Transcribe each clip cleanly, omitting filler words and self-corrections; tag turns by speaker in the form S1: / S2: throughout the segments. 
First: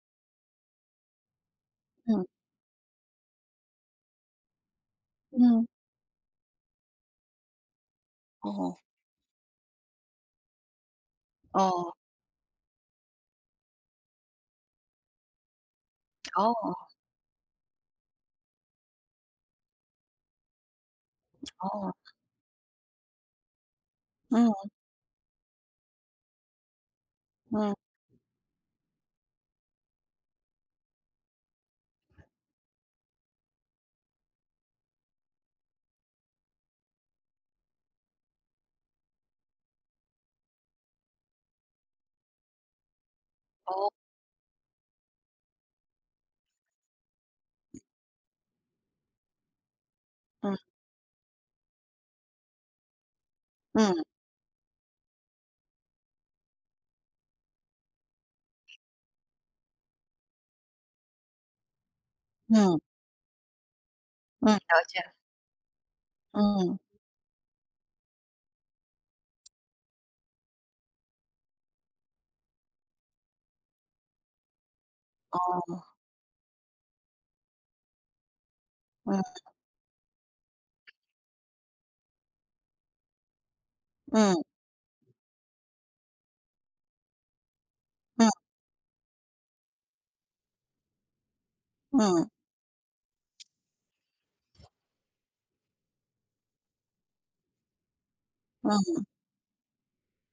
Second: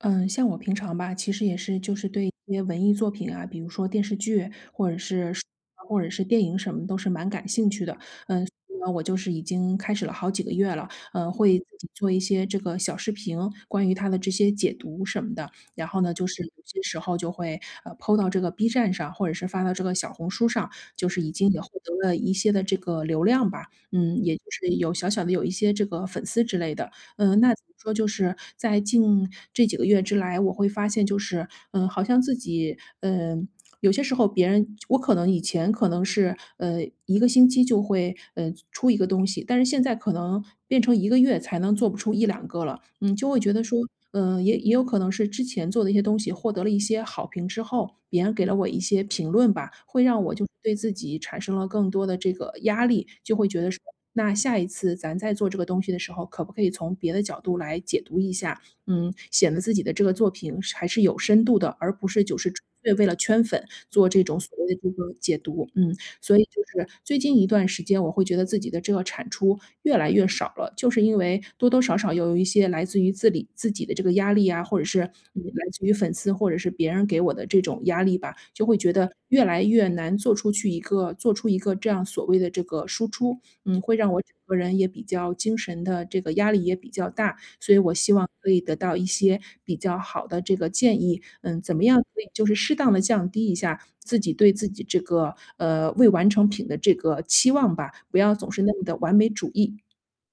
S1: 嗯，像我平常吧，其实也是就是
S2: 嗯，
S1: 对一些文艺作品啊，比如说电视剧或者是书
S2: 嗯，
S1: 啊或者是电影什么都是蛮感兴趣的。所
S2: 哦，
S1: 以呢我就是已经开始了好几个月了，会自己
S2: 哦，
S1: 做一些这个小视频，关于它的这些解读什么的。然后呢，就是有
S2: 哦，
S1: 些时候就会PO 到这个 B 站上，或者是发到这个小红书上，就是已经也获
S2: 哦，
S1: 得了一些的这个流量吧。嗯，也就
S2: 嗯，
S1: 是有小小的有一些这个粉丝之类的。嗯，那怎
S2: 嗯，
S1: 么说，就是在近这几个月之来，我会发现就是，嗯，好像自己，有些时候别人我可能以前可能是，一个星期就会，出一个东西，但是现在可能变成一个月才能做不出一两个了。嗯，就会觉得
S2: 哦，
S1: 说，也有可能是之前做的一些东西获得了一些好评之后，别人给了我一些评论吧，会让我就是
S2: 嗯，
S1: 对自己产生了更多的这个压力，就会觉得说
S2: 嗯，
S1: 那下一次咱再做这个东西的时候，可不可以从别的角度来解读一下？嗯，显得自己的这个作品是还是有深度的，而不是就是纯
S2: 嗯，
S1: 粹为了圈粉做这种
S2: 嗯，
S1: 所谓的
S2: 了
S1: 这
S2: 解，
S1: 个解读。嗯，所以就
S2: 嗯，
S1: 是最近一段时间，我会觉得自己的这个产出越来越少了，就是因为多多少少有一些来自于自理自己的这个压力啊，或者是来
S2: 哦，
S1: 自于粉丝或者是别人给我的这种压力吧，就会觉得
S2: 嗯，
S1: 越来越难做出去一个做出一个这样所谓的这个输出。嗯，会让我整
S2: 嗯，
S1: 个人也比较精神的这个压力也比较大，所以我希
S2: 嗯，
S1: 望可以得到一些比较好的这个建议。嗯，怎么样可
S2: 嗯，
S1: 以就是适当的降低一下自己对自己这个，未完成品的这个期望吧，不要总是那么的
S2: 嗯。
S1: 完美主义。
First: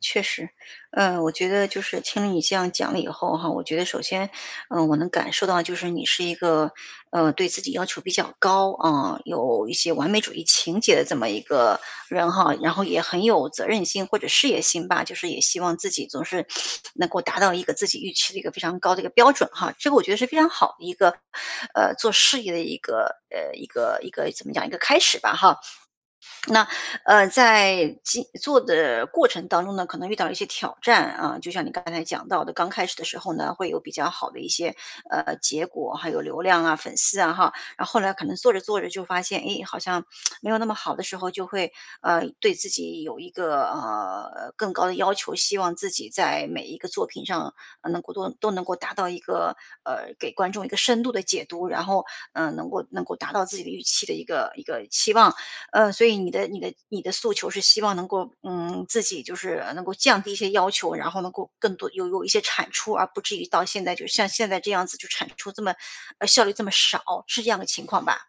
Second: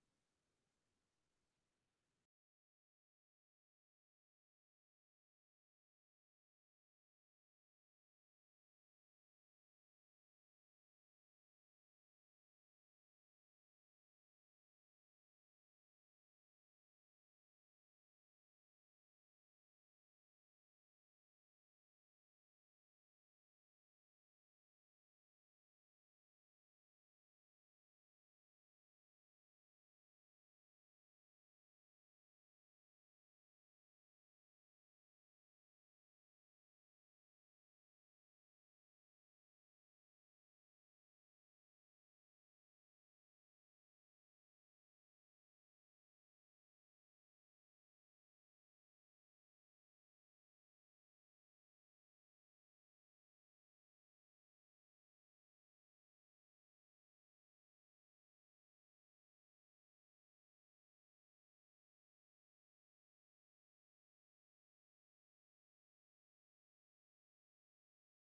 S2: 确实，我觉得就是听了你这样讲了以后哈。我觉得首先，我能感受到就是你是一个，对自己要求比较高啊，有一些完美主义情节的这么一个人哈。然后也很有责任心或者事业心吧，就是也希望自己总是能够达到一个自己预期的一个非常高的一个标准哈，这个我觉得是非常好的一个，做事业的一个，一个一个怎么讲一个开始吧哈。那，在进做的过程当中呢，可能遇到了一些挑战啊，就像你刚才讲到的。刚开始的时候呢，会有比较好的一些，结果，还有流量啊、粉丝啊哈。然后后来可能做着做着就发现，诶，好像没有那么好的时候，就会，对自己有一个，更高的要求，希望自己在每一个作品上，呃能够都都能够达到一个，给观众一个深度的解读，然后，能够达到自己的预期的一个期望。所以你的诉求是希望能够，自己就是能够降低一些要求，然后能够更多有一些产出，而不至于到现在就像现在这样子就产出这么，效率这么少，是这样的情况吧？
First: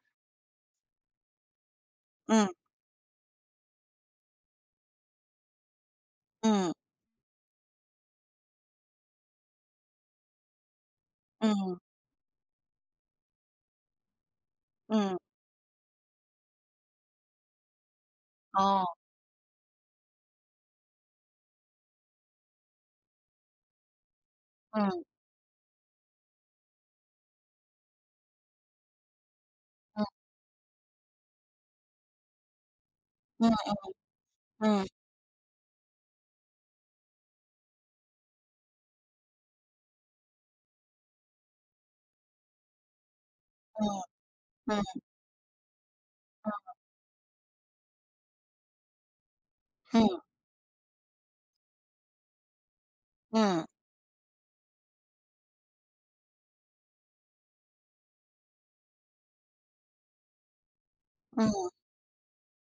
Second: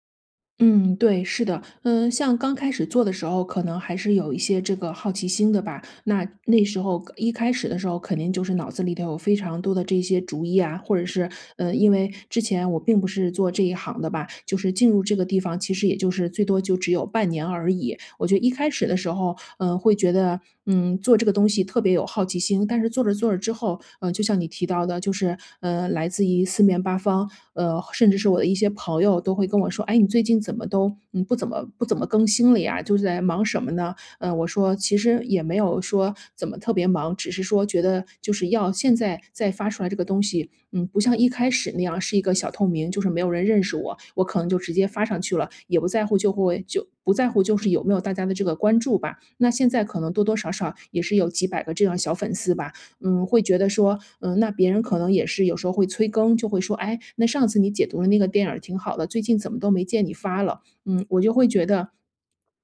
S1: 嗯，对，是的。嗯，像
S2: 嗯
S1: 刚开始做的时候，可能还是有一些这个好奇心的吧，那
S2: 嗯
S1: 时候一开始的时候，肯定就是脑子里头有非常多的这些主意啊，或者是
S2: 嗯
S1: 因为之前我并不是做这一行的吧，就是进入这
S2: 嗯，
S1: 个地方，其实也就是最多就只有半年而已。我觉得一开始
S2: 哦，
S1: 的时候，会觉得嗯，做这个东西特别有好奇心，但是做着做着之后，就像你提到的，
S2: 嗯
S1: 就是来自于四面八方，甚至是我的一些朋友都会跟我说，哎，你最近怎么都不怎么更新了呀？就是在忙什
S2: 嗯
S1: 么呢？我说
S2: 嗯
S1: 其实也没有说怎么特别忙，只是说觉得就是要现在再发出来这个东西，嗯，不像一开始那样是一个小透明，就是没有人认识我，
S2: 嗯
S1: 我可能就直
S2: 嗯
S1: 接发上去了，也不在乎就不在乎就是有没有大家的这个关注吧。那现在可能多
S2: 嗯
S1: 多少少也是有几百个这样小粉丝吧，嗯，会觉
S2: 嗯
S1: 得说，嗯，那别人可能也是有时候会催更，就会说，哎，那上次你解读的那个电影儿挺好的，最近怎么都没见你发了？嗯，我就会觉
S2: 嗯
S1: 得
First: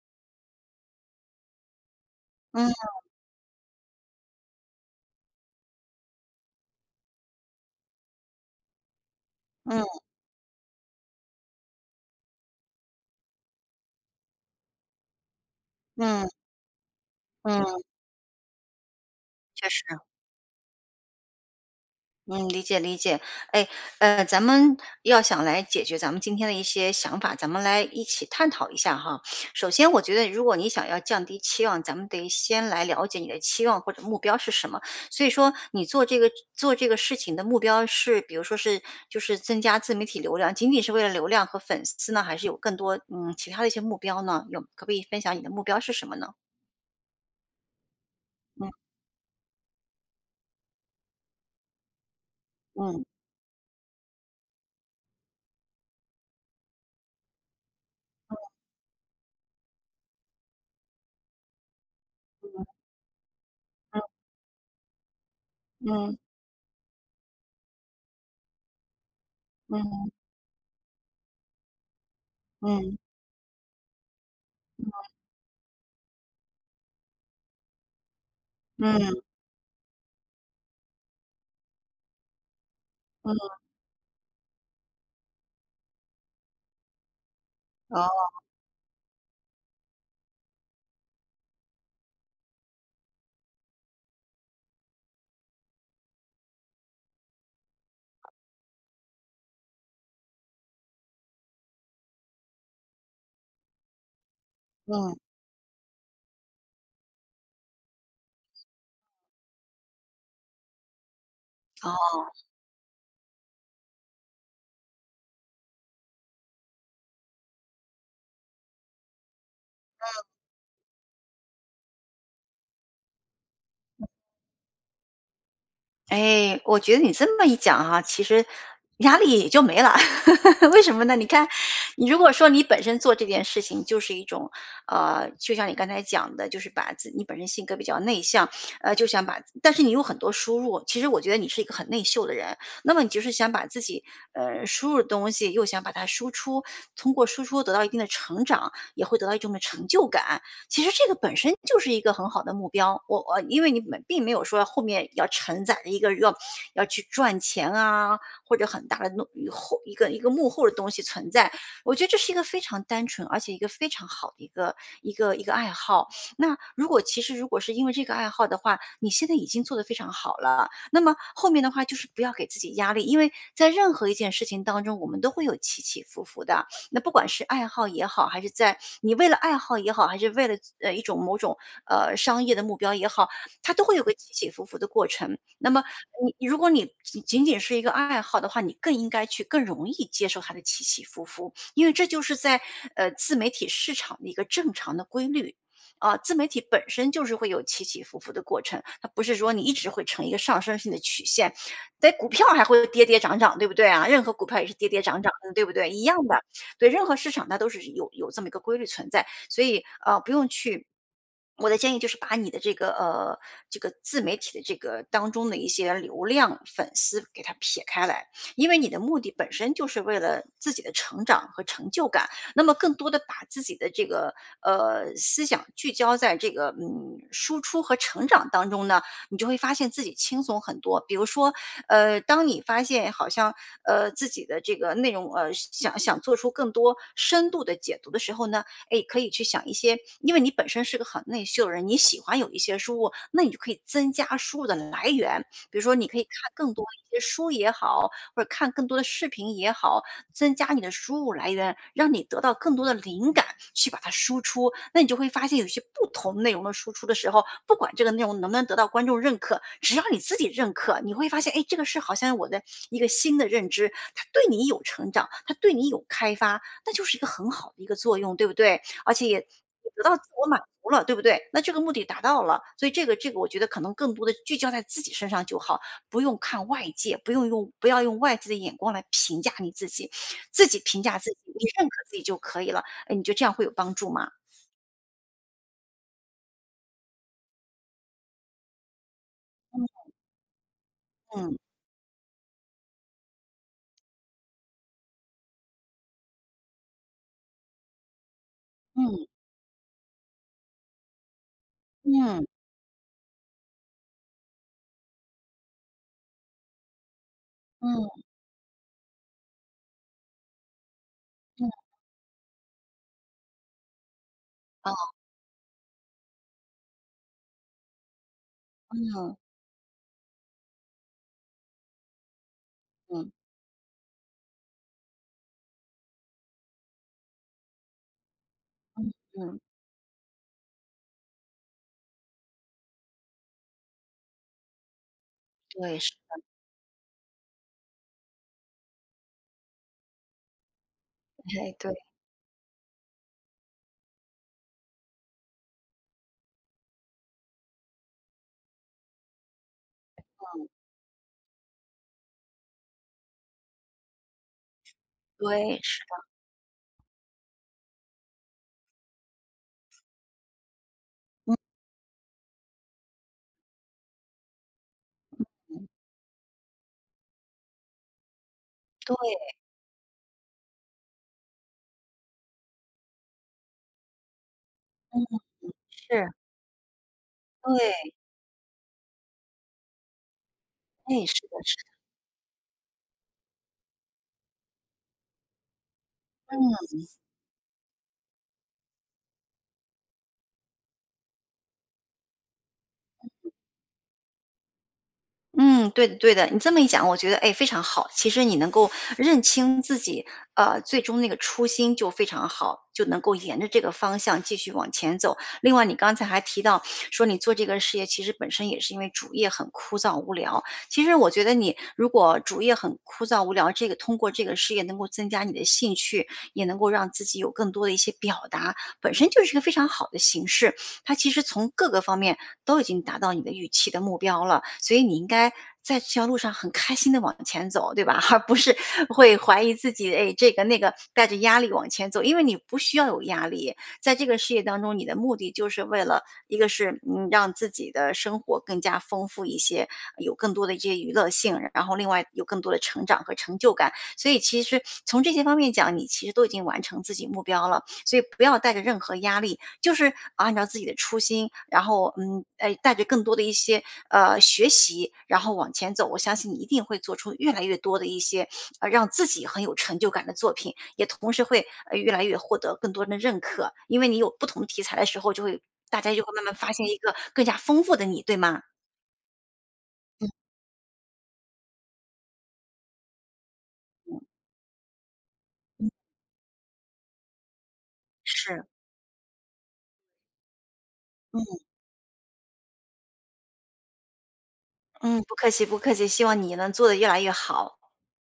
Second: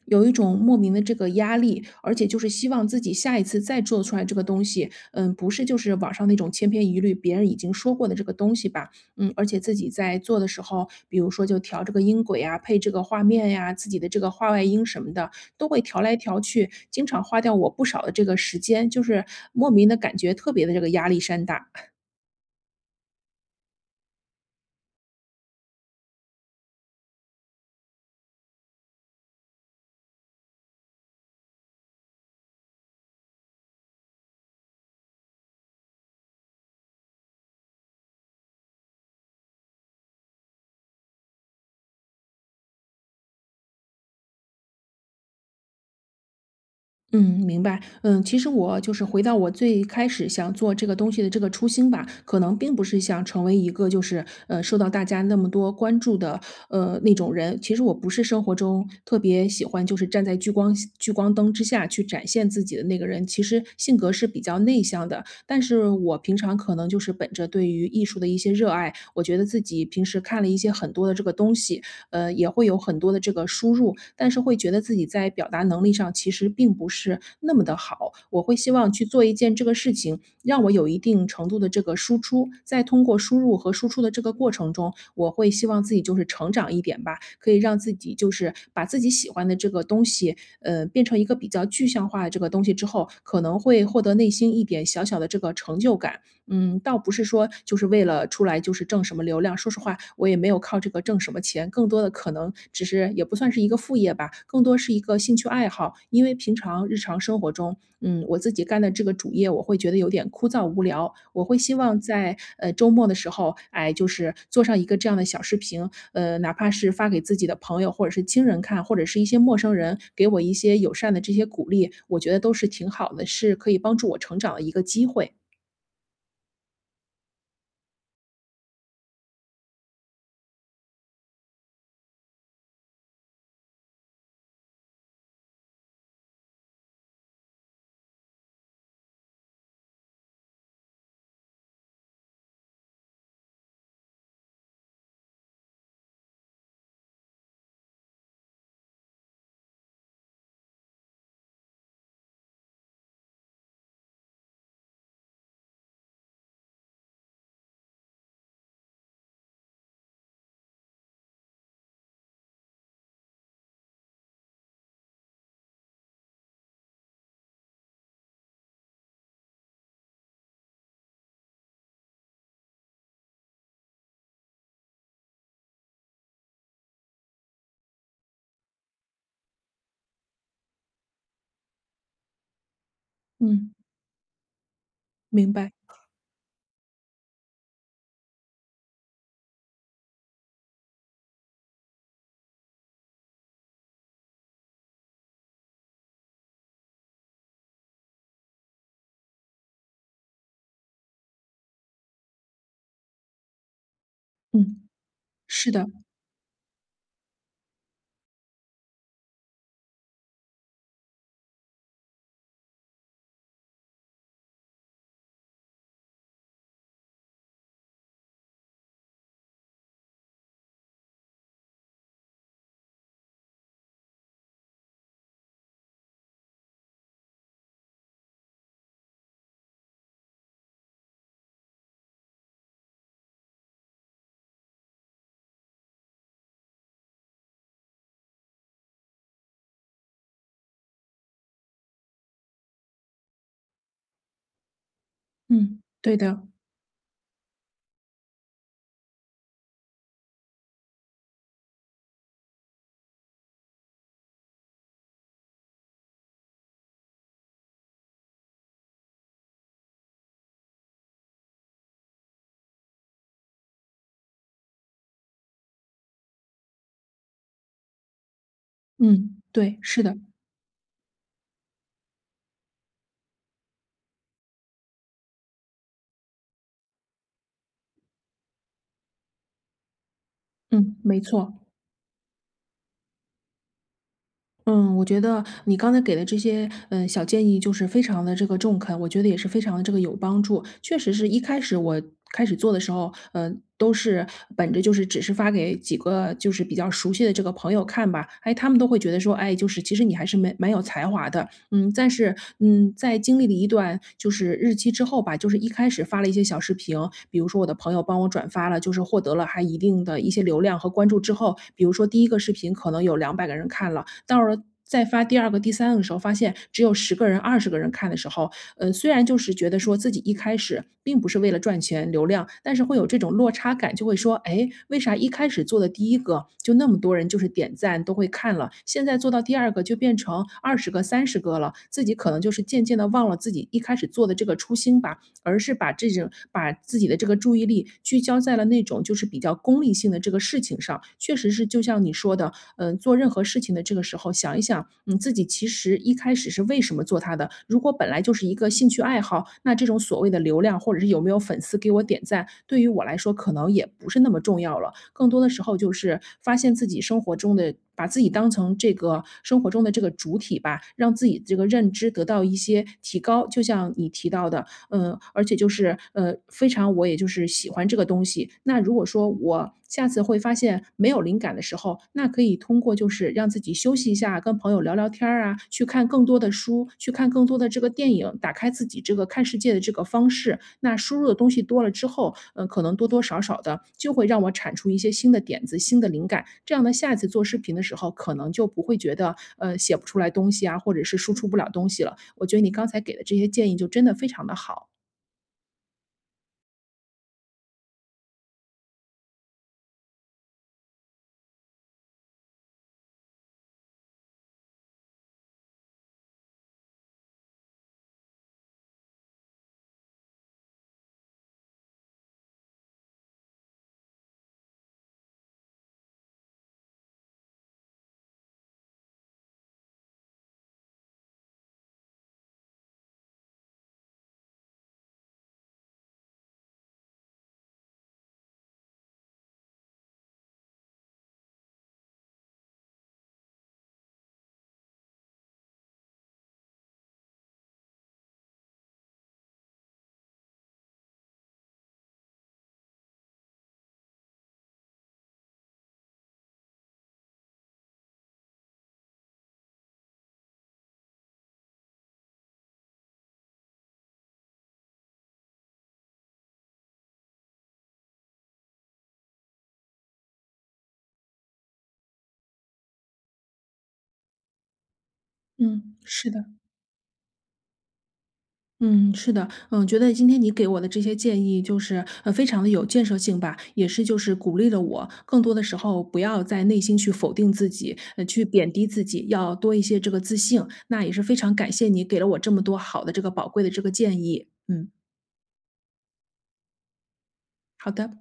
S1: 有一种莫名的这个压力，而且就是希望
S2: 嗯
S1: 自己下一次再做出来这个东西，嗯，不是就是网上那种千篇一律，别人已经说过的这个东西吧，嗯，而且自己
S2: 嗯
S1: 在做的时候，比如说就调这个音轨啊，配这个画面呀、自己的这个画外音什么的，都会调来
S2: 嗯
S1: 调去，经常花掉
S2: 嗯，
S1: 我不少的这个时间，就是
S2: 确
S1: 莫
S2: 实。
S1: 名的感觉特别的这个压力山大。
S2: 嗯，理解理解。哎，咱们要想来解决咱们今天的一些想法，咱们来一起探讨一下哈。首先，我觉得如果你想要降低期望，咱们得先来了解你的期望或者目标是什么。所以说，你做这个事情的目标是，比如说是就是增加自媒体流量，仅仅是为了流量和粉丝呢，还是有更多其他的一些目标呢？有，可不可以分享你的目标是什么呢？
S1: 嗯，明白。嗯，其实我
S2: 嗯
S1: 就是回到我最开始想做这个东西的这个初心吧，可能并不是
S2: 嗯
S1: 想成为一个就是受到大家那么多关注的那种人。其实我不是生活中特别喜欢就是站在聚光灯之下去展现自己的那个人。其实性格是比较内向的，但是
S2: 嗯
S1: 我平常可能就是本着对于艺术的一些热爱，我觉得自己平
S2: 嗯
S1: 时看了一些很多的这个东西，也会有
S2: 嗯
S1: 很多的这个输入，但是会觉得自己在表达能力上其实并不是那么的好。我会希望去
S2: 嗯
S1: 做一件这个事情，让我有一定程度的这个输出，在通过
S2: 嗯，
S1: 输入和输出的这个过程中，我会希望自己就是成长一点吧，可以让自己
S2: 哦
S1: 就是把自己喜欢的这个东西，变成一个比较具象化的这个东西之后，可能会获得内心一点小小的这个成就感。嗯，倒不是说就是为了出来就是挣什么流量，说实话，我也没有靠这个挣什么钱，更多的可能只是也不算是一个副业吧，更多是一
S2: 嗯
S1: 个兴趣爱好。因为平常日常生活中，嗯，我自己干的这个主业，我会觉得有点枯燥无聊，我会希望
S2: 哦。
S1: 在周末的时候，哎，就是做上一个这样的小视频，哪怕是发给自己的朋友或者是亲人看，或者是一些陌生人给我一些友善的这些鼓励，我觉得都是挺好的，是可以帮助我成长的一个机会。
S2: 哎，我觉得你这么一讲哈，其实压力也就没了。为什么呢？你看，你如果说你本身做这件事情就是一种，就像你刚才讲的，就是你本身性格比较内向，呃，就想把，但是你有很多输入。其实我觉得你是一个很内秀的人。那么你就是想把自己，输入的东西又想把它输出，通过输出得到一定的成长，也会得到一种的成就感。其实这个本身就是一个很好的目标。我因为你们并没有说后面要承载着一个要去赚钱啊，或者很大的弄后一个幕后的东西存在。我觉得这是一个非常单纯，而且一个非常好的一个爱好。那如果其实如果是因为这个爱好的话，你现在已经做得非常好了。那么后面的话就是不要给自己压力，因为在任何一件事情当中，我们都会有起起伏伏的。那不管是爱好也好，还是在你为了爱好也好，还是为了一种某种商业的目标也好，它
S1: 嗯。
S2: 都会有个起起伏伏的过程。
S1: 明
S2: 那
S1: 白，
S2: 么你如果你仅仅是一个爱好的话，你更应该去更容易接受它的起起伏伏，因为这就是在自媒体市场的一个正常的规律。啊，自媒体本身就是会有起起伏伏的过程，它不是说你一直会呈一个上升性的曲线，在股票还会跌跌涨涨，对不对啊？任何股票也是
S1: 嗯，
S2: 跌跌涨涨的，对
S1: 是
S2: 不
S1: 的，
S2: 对？一样的。对，任何市场它都是有这么一个规律存在，所以不用去。我的建议就是把你的这个自媒体的这个当中的一些流量粉丝给它撇开来，因为你的目的本身就是为了自己的成长和成就感，那么更多的把自己的这个思想聚焦在这个输出和成长当中呢，你就会发现自己轻松很多。比如说，当你发现好像自己的这个内容想想做出更多深度的解读的时候呢，哎，可以去想一些，因为你本身是个很内秀的人，你喜欢有一些书物，那你就可以增加书物的来源，比如
S1: 嗯，
S2: 说你可
S1: 对
S2: 以看
S1: 的，
S2: 更多一些书也好，或者看更多的视频也好，增加你的输入来源，让你得到更多的灵感去把它输出。那你就会发现，有些不同内容的输出的时候，不管这个内容能不能得到观众认可，只要你自己认可，你会发现，哎，这个是好像我的一个新的认知，它对你有成长，它对你有开发，那就是一个很好的一个作用，对不对？而且
S1: 嗯，
S2: 也
S1: 对，是
S2: 得到
S1: 的，
S2: 自我满足了，对不对？那这个目的达到了，所以这个，我觉得可能更多的聚焦在自己身上就好，不用看外界，不要用外界的眼光来评价你自己，自己
S1: 嗯，
S2: 评价
S1: 没
S2: 自己，
S1: 错。
S2: 你认可自己就可以了。哎，你觉得这样会有帮助吗？
S1: 嗯，我觉得你刚才给的这些，嗯，小建议就是非常的这个中肯，我觉得也是非常的这个
S2: 嗯
S1: 有帮助。确实是一
S2: 嗯
S1: 开始开始做的时候，都是本着就是只是发给几个就是比较熟悉的这个朋友看吧，哎，他们都会觉得
S2: 嗯
S1: 说，哎，就是其实你还是蛮有才华的，嗯，但是，
S2: 嗯
S1: 嗯，在经历了一段就是日期之后吧，就是一开始发了一些小视频，比如说我的朋友
S2: 嗯
S1: 帮我转发了，就是获得了还一定的一些流量和关注之后，
S2: 嗯，
S1: 比如说第一个视频可能有200个人看了，到了
S2: 哦，
S1: 再发第二个、第三个的时候，发现只有十个人、二十个人看的时候，虽然
S2: 嗯
S1: 就是觉得说自己一开始并不是为了赚钱流量，但是会有这
S2: 嗯
S1: 种落差感，就会说，哎，为啥一开始做的第一个就那么多人就是点赞都会看了，现在做到第
S2: 嗯，
S1: 二个就变成二十个、30个了，自己可能就是渐渐的忘了自己一开始做的这个初心吧，而是把
S2: 对，
S1: 这
S2: 是，
S1: 种把自己的这个注意力聚焦在了那种就是比较功利性的这个事情上。确实是
S2: 哎，
S1: 就
S2: 对
S1: 像你说的，嗯，做任何事情的这个时候，想一想，嗯，自己其实一开始是为什么做它的。如果本来就是一个兴趣爱好，那这种所谓的流量或者是有没有粉丝给我点赞，对于我来说可能也不是那么重要了。更多的时候
S2: 对，
S1: 就
S2: 是的，
S1: 是发现自己生活中的把自己当成这个生活中的这个主体吧，让自己这个认知得到一些提高。就像你提到的，嗯，而且就
S2: 嗯
S1: 是非常我也就是喜欢这个东西。那如果
S2: 对，
S1: 说我下次会发现没有灵感的时候，那可以通过就是让自己休息一下，跟朋友聊聊
S2: 嗯，
S1: 天儿啊，去看更
S2: 是，
S1: 多的书，去看更多的这个
S2: 对，
S1: 电影，打开自己这个看世界的这个方式。那输
S2: 哎，
S1: 入
S2: 是
S1: 的
S2: 的，
S1: 东西
S2: 是
S1: 多了之后，嗯，可能多多少少的就会让我产出一些新的点子、新的灵感。
S2: 的，
S1: 这样呢，
S2: 嗯。
S1: 下次做视频的时候，可能就不会觉得写不出来东西啊，或者是输出不了东西了。我觉得你刚才给的这些建议就真的非常的好。
S2: 嗯，对的对的，你这么一讲，我觉得，哎，非常好。其实你能够认清自己，最终那个初心就非常好，就能够沿着这个方向继续往前走。另外，你刚才还提到说，你做这个事业其实本身也是因为主业很枯燥无聊。其实我觉得你如果主业很枯燥无聊，这个通过这个事业能够增加你的兴趣，也能够让自己有更多的一些表达，本身就是一个非常好的形式。它其实从各个方面都已经达到你的预期的目标了，所以你应该在这条路上很开心的往前走，对吧？而不是会怀疑自己，哎，这个那个，带着压力往前走，因为你不需要有压力。在这个事业当中，你的目的就是为了一个是，让自己的生活更加丰富一些，有更多的这些娱乐性，然后另外有更多的成长和成就感。所以其实从这些方面讲，你其实都已经完成自己目标了，所以不要带着任何压力就是按照自己的初心，然后哎，带着更多的一些学习，然后往前走，我相信你一定会做出越来越多的一些让自己很有成就感的作品，也同时会越来越获得更多人的认可，因为你有不同题材的时候，
S1: 嗯，
S2: 大家就
S1: 是
S2: 会慢
S1: 的，
S2: 慢发现一个更加丰富的你，对吗？
S1: 嗯，是的，嗯，觉得今天你给我的这些建议就是，非常的有建设性吧，也是就
S2: 嗯，
S1: 是鼓励了我，更多的时
S2: 嗯
S1: 候不要在内心去否定自己，去
S2: 是，
S1: 贬低自己，要多一些这个自信，那也是非常
S2: 嗯
S1: 感谢你给了我这么多好的这个宝贵的这个建议。嗯，
S2: 嗯，不客气不客气，希望你能做得越来越好。
S1: 好的。